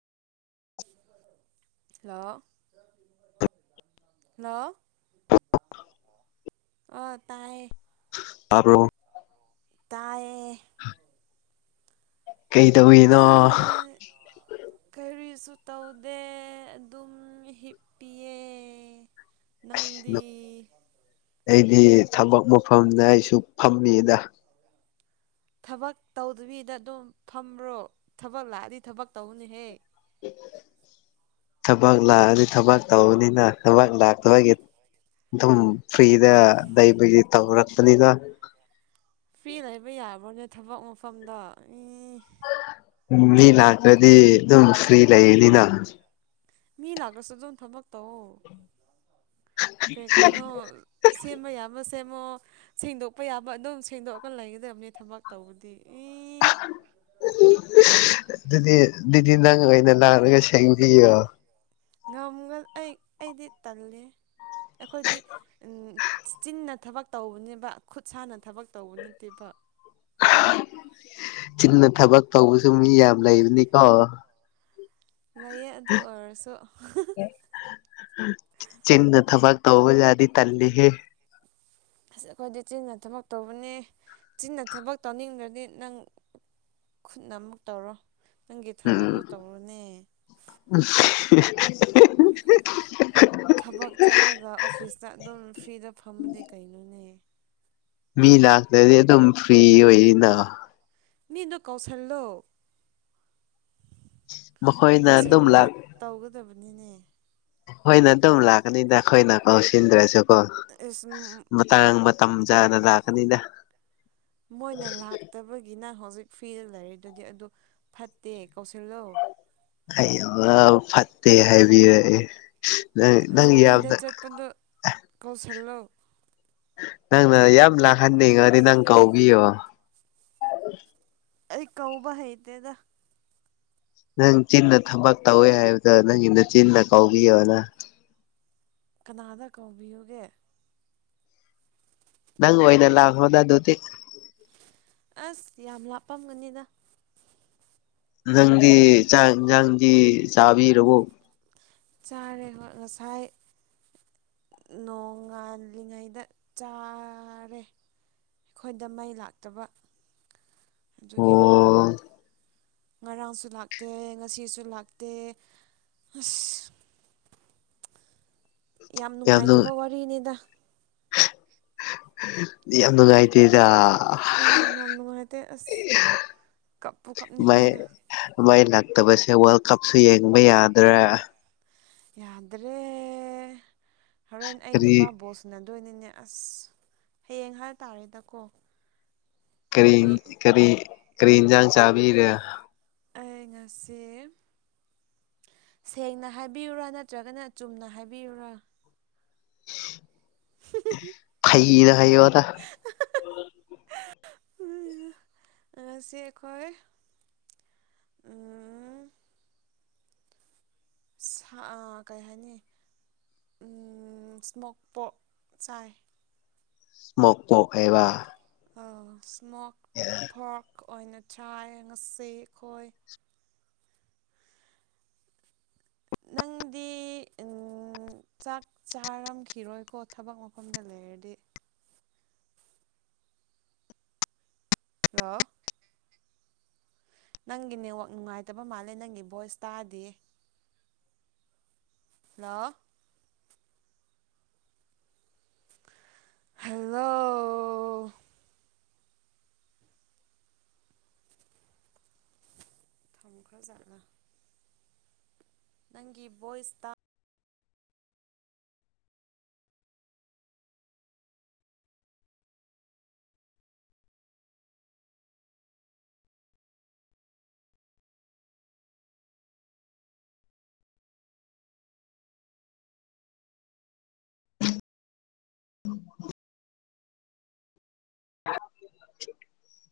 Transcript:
ꯂ ꯂ [unintelligible] ꯑꯣ ꯇꯥꯏꯌꯦ ꯍꯥꯥꯄ꯭ꯔꯣꯣ ꯇꯥꯏꯌꯦ ꯀꯩ ꯑ ꯇꯧꯏꯅꯣ ꯁꯨꯇꯧꯗꯦ ꯝ ꯍꯤꯞꯄꯤ ꯅꯪꯗꯤ ꯑꯩꯗꯤ ꯊꯕꯛ ꯃꯐꯝꯗ ꯑꯩꯁꯨ ꯐꯝꯃꯤꯗ ꯊꯕꯛ ꯇꯧꯗꯕꯤꯗ ꯑꯗꯨꯝ ꯐꯝꯕ꯭ꯔꯣ ꯊꯕꯛ ꯂꯥꯛꯑꯗꯤ ꯊꯕꯛ ꯇꯧꯅꯤꯍꯦ ꯊꯕꯛ ꯂꯥꯛꯑꯅꯤ ꯊꯕꯛ ꯇꯧꯕꯅꯤꯅ ꯊꯕꯛ ꯂꯥꯛꯇꯕꯒꯤ ꯑꯗꯨꯝ ꯐ꯭ꯔꯤꯗ ꯂꯩꯕꯒꯤ ꯇꯧꯔꯛꯄꯅꯤꯅ ꯐ꯭ꯤ ꯂꯩꯕ ꯌꯥꯕ꯭ꯔꯣꯅꯦ ꯊꯕꯛ ꯃꯐꯝꯗ ꯎꯝ ꯃꯤ ꯂꯥꯛꯇ꯭ꯔꯗꯤ ꯑꯗꯨ ꯑꯗꯨꯝ ꯐ꯭ꯔꯤ ꯂꯩꯌꯦꯅꯤꯅ ꯃꯤ ꯂꯒꯁꯨꯖꯟ ꯊꯃꯛ ꯇ ꯑꯣ ꯀꯩ ꯀꯩꯅꯣ ꯁꯦꯝꯕ ꯌꯥꯕ ꯁꯦꯃꯣ ꯁꯦꯡꯗꯣꯛꯄ ꯌꯥꯕ ꯑꯗꯨꯝ ꯁꯦꯡꯗꯣꯛꯑꯒ ꯂꯩꯒꯗꯕꯅꯤ ꯊꯕꯛ ꯇꯧꯕꯗꯤ ꯑꯦ ꯑꯗꯨꯗꯤ ꯑꯗꯨꯗꯤ ꯅꯪ ꯑꯣꯏꯅ ꯂꯅꯥꯔꯒ ꯁꯦꯡꯕꯤꯌꯣ ꯉꯃꯨꯒꯜ ꯑꯩ ꯑꯩꯗꯤ ꯇꯜꯂꯦ ꯑꯩꯈꯣꯏꯗꯤ ꯆꯤꯟꯅ ꯊꯕꯛ ꯇꯧꯕꯅꯦꯕ ꯈꯨꯠꯁꯅ ꯊꯕꯛ ꯇꯧꯕ ꯅꯠꯇꯦꯕ ꯆꯤꯟꯅ ꯊꯕꯛ ꯇꯧꯕꯁꯨ ꯃꯤ ꯌꯥꯝ ꯂꯩꯕꯅꯤꯀꯣ ꯂꯩꯥꯏꯌꯦ ꯑꯗꯨ ꯑꯣꯏꯔꯁꯨ ꯆꯤꯟꯅ ꯊꯕꯛ ꯇꯧꯕꯖꯥꯗꯤ ꯇꯜꯂꯤꯍꯦ ꯑꯁ ꯑꯩꯈꯣꯏꯗꯤ ꯆꯤꯟꯅ ꯊꯕꯛ ꯇꯧꯕꯅꯤ ꯆꯤꯟꯅ ꯊꯕꯛ ꯇꯧꯅꯤꯡꯗ꯭ꯔꯗꯤ ꯅꯪ ꯈꯨꯠꯅ ꯑꯃꯨꯛ ꯇꯧꯔꯣ ꯅꯪꯒꯤ ꯊꯕꯛꯇꯣ ꯎꯝ ꯇꯧꯔꯣꯅꯦ ꯊꯕꯛ ꯆꯠꯂꯒ ꯑꯣꯐꯤꯁꯇ ꯑꯗꯨꯝ ꯐ꯭ꯔꯤꯗ ꯐꯝꯕꯗꯤ ꯀꯩꯅꯣꯅꯦ ꯃꯤ ꯂꯥꯛꯇ꯭ꯔꯗꯤ ꯑꯗꯨꯝ ꯐ꯭ꯔꯤ ꯑꯣꯏꯔꯤꯅ ꯃꯤ ꯏꯅꯣ ꯀꯧꯁꯂ ꯂ ꯃꯈꯣꯏꯅ ꯑꯗꯨꯝ ꯀꯧꯁꯤꯜꯂꯒ ꯂꯥꯛ ꯇꯧꯒꯗꯕꯅꯤꯅꯦ ꯍꯣꯏꯅ ꯑꯗꯨꯝ ꯂꯥꯛꯀꯅꯤꯗ ꯑꯩꯈꯣꯏꯅ ꯀꯧꯁꯤꯟꯗ꯭ꯔꯁꯨꯀꯣ ꯑꯁ ꯃꯇꯥꯡ ꯃꯇꯝ ꯗ ꯂꯥꯛꯀꯅꯤꯗ ꯃꯣꯏꯅ ꯂꯥꯛꯇꯕꯒꯤꯅ ꯍꯧꯖꯤꯛ ꯐ꯭ꯤꯗ ꯂꯩꯔꯤꯗꯨꯗꯤ ꯑꯗꯨ ꯐꯠꯇꯦ ꯀꯧꯁꯤꯜꯂꯣ ꯑꯩ ꯌꯥꯝ ꯐꯠꯇꯦ ꯍꯥꯏꯕꯤꯔꯛꯑꯦ ꯅꯪ ꯅꯪ ꯂꯝꯕꯤꯗ ꯌꯥꯝꯅ ꯆꯠꯄꯗꯣ ꯀꯧꯁꯤꯜꯂꯣ ꯅꯪꯅ ꯌꯥꯝ ꯂꯥꯛꯍꯟꯅꯤꯡꯉꯗꯤ ꯅꯪ ꯀꯥꯎꯕꯤꯌꯣ ꯑꯩ ꯀꯧꯕ ꯍꯗꯦꯗ ꯅꯪ ꯆꯤꯟꯅ ꯊꯕꯛ ꯇꯧꯋꯦ ꯍꯥꯏꯕꯗ ꯅꯪꯒꯤꯅ ꯆꯤꯟꯅ ꯀꯧꯕꯥꯎꯤꯌꯣꯅ ꯀꯅꯥꯗ ꯀꯧꯕꯤꯌꯨꯒꯦ ꯅꯪ ꯑꯣꯏꯣꯏꯅꯦꯂ ꯍꯣꯗ ꯑꯗꯨꯣꯗꯤ ꯑꯁ ꯌꯥꯝ ꯂꯥꯞꯄꯝꯒꯅꯤꯅ ꯅꯪꯗꯤ ꯅꯪꯗꯤ ꯆꯥꯕꯤꯔꯕꯣ ꯆꯥꯦ ꯍ ꯉꯁꯥꯏ ꯅꯣꯡꯉꯥꯜꯂꯤꯉꯩꯗ ꯆꯥꯔꯦ ꯑꯩꯈꯣꯏꯗ ꯃꯩ ꯂꯥꯛꯇꯕ ꯑꯗꯨꯒꯤ ꯑꯣ ꯉꯔꯥꯡꯁꯨ ꯂꯥꯛꯇꯦ ꯉꯁꯤꯁꯨ ꯂꯥꯛꯇꯦ ꯑꯁ ꯌꯥꯝ ꯅꯨꯡꯉꯥꯏꯇꯕ ꯋꯥꯔꯤꯅꯤꯗ ꯌꯥꯝ ꯅꯨꯡꯉꯥꯏꯇꯦꯗ ꯎꯝ ꯌꯥꯝ ꯅꯨꯡꯉꯥꯏꯇꯦ ꯑꯁ ꯀꯞꯄꯨ ꯃꯥꯏ ꯀꯥꯞꯅꯤꯡꯉꯦꯗ ꯃꯥꯏ ꯂꯥꯛꯇꯕꯁꯦ ꯋꯥꯔꯜ ꯀꯞꯁꯨ ꯌꯦꯡꯕ ꯌꯥꯗ꯭ꯔꯥ ꯌꯥꯗ꯭ꯔꯦ ꯍꯣꯔꯦꯟ ꯑꯩ ꯀꯔꯤ ꯅꯨꯄꯥ ꯕꯣꯁꯅ ꯑꯗꯨꯣꯏꯅꯤꯅꯦ ꯑꯁ ꯍꯌꯦꯡ ꯍꯥꯏꯇꯥꯔꯦꯗꯀꯣ ꯀꯔꯤ ꯀꯔꯤ ꯀꯔꯤ ꯏꯟꯁꯥꯡ ꯆꯥꯕꯤꯔꯦ ꯂꯩ ꯉꯁꯤ ꯁꯦꯡꯅ ꯍꯥꯏꯕꯤꯌꯨꯔꯥ ꯅꯠꯇ꯭ꯔꯒꯅ ꯆꯨꯝꯅ ꯍꯥꯏꯕꯤꯌꯨꯔꯥ ꯐꯩꯏꯗ ꯍꯥꯏ ꯋꯥꯗ [inaudible] ꯁꯤ ꯈꯣꯏ ꯁꯥ ꯀꯩ ꯍꯥꯏꯅꯤ ꯏꯁꯃꯣꯛꯄꯣꯛ ꯆꯥꯏ ꯃꯣꯃꯣ ꯑꯦꯕ ꯏꯁꯃꯣꯛ ꯊꯣꯛ ꯑꯣꯏꯅ ꯆꯥꯏ ꯉꯁꯤ ꯑꯩꯈꯣꯏ ꯅꯪꯗꯤ ꯎꯝ ꯆꯥꯛ ꯆꯥꯔꯝꯈꯤꯔꯣꯏꯀꯣ ꯊꯕꯛ ꯃꯐꯝꯗ ꯂꯩꯔꯗꯤ ꯍꯂꯣ ꯅꯪꯒꯤ ꯅꯦꯠꯋꯥꯛ ꯅꯨꯡꯉꯥꯏꯇꯕ ꯃꯥꯜꯂꯦ ꯅꯪꯒꯤ ꯚꯣꯏꯁ ꯇꯥꯗꯤ ꯍꯜꯂꯣ ꯍꯜꯂꯣ ꯊꯝꯈꯥꯖꯠꯂ ꯅꯪꯒꯤ ꯕꯣꯏꯁ ꯇ [inaudible]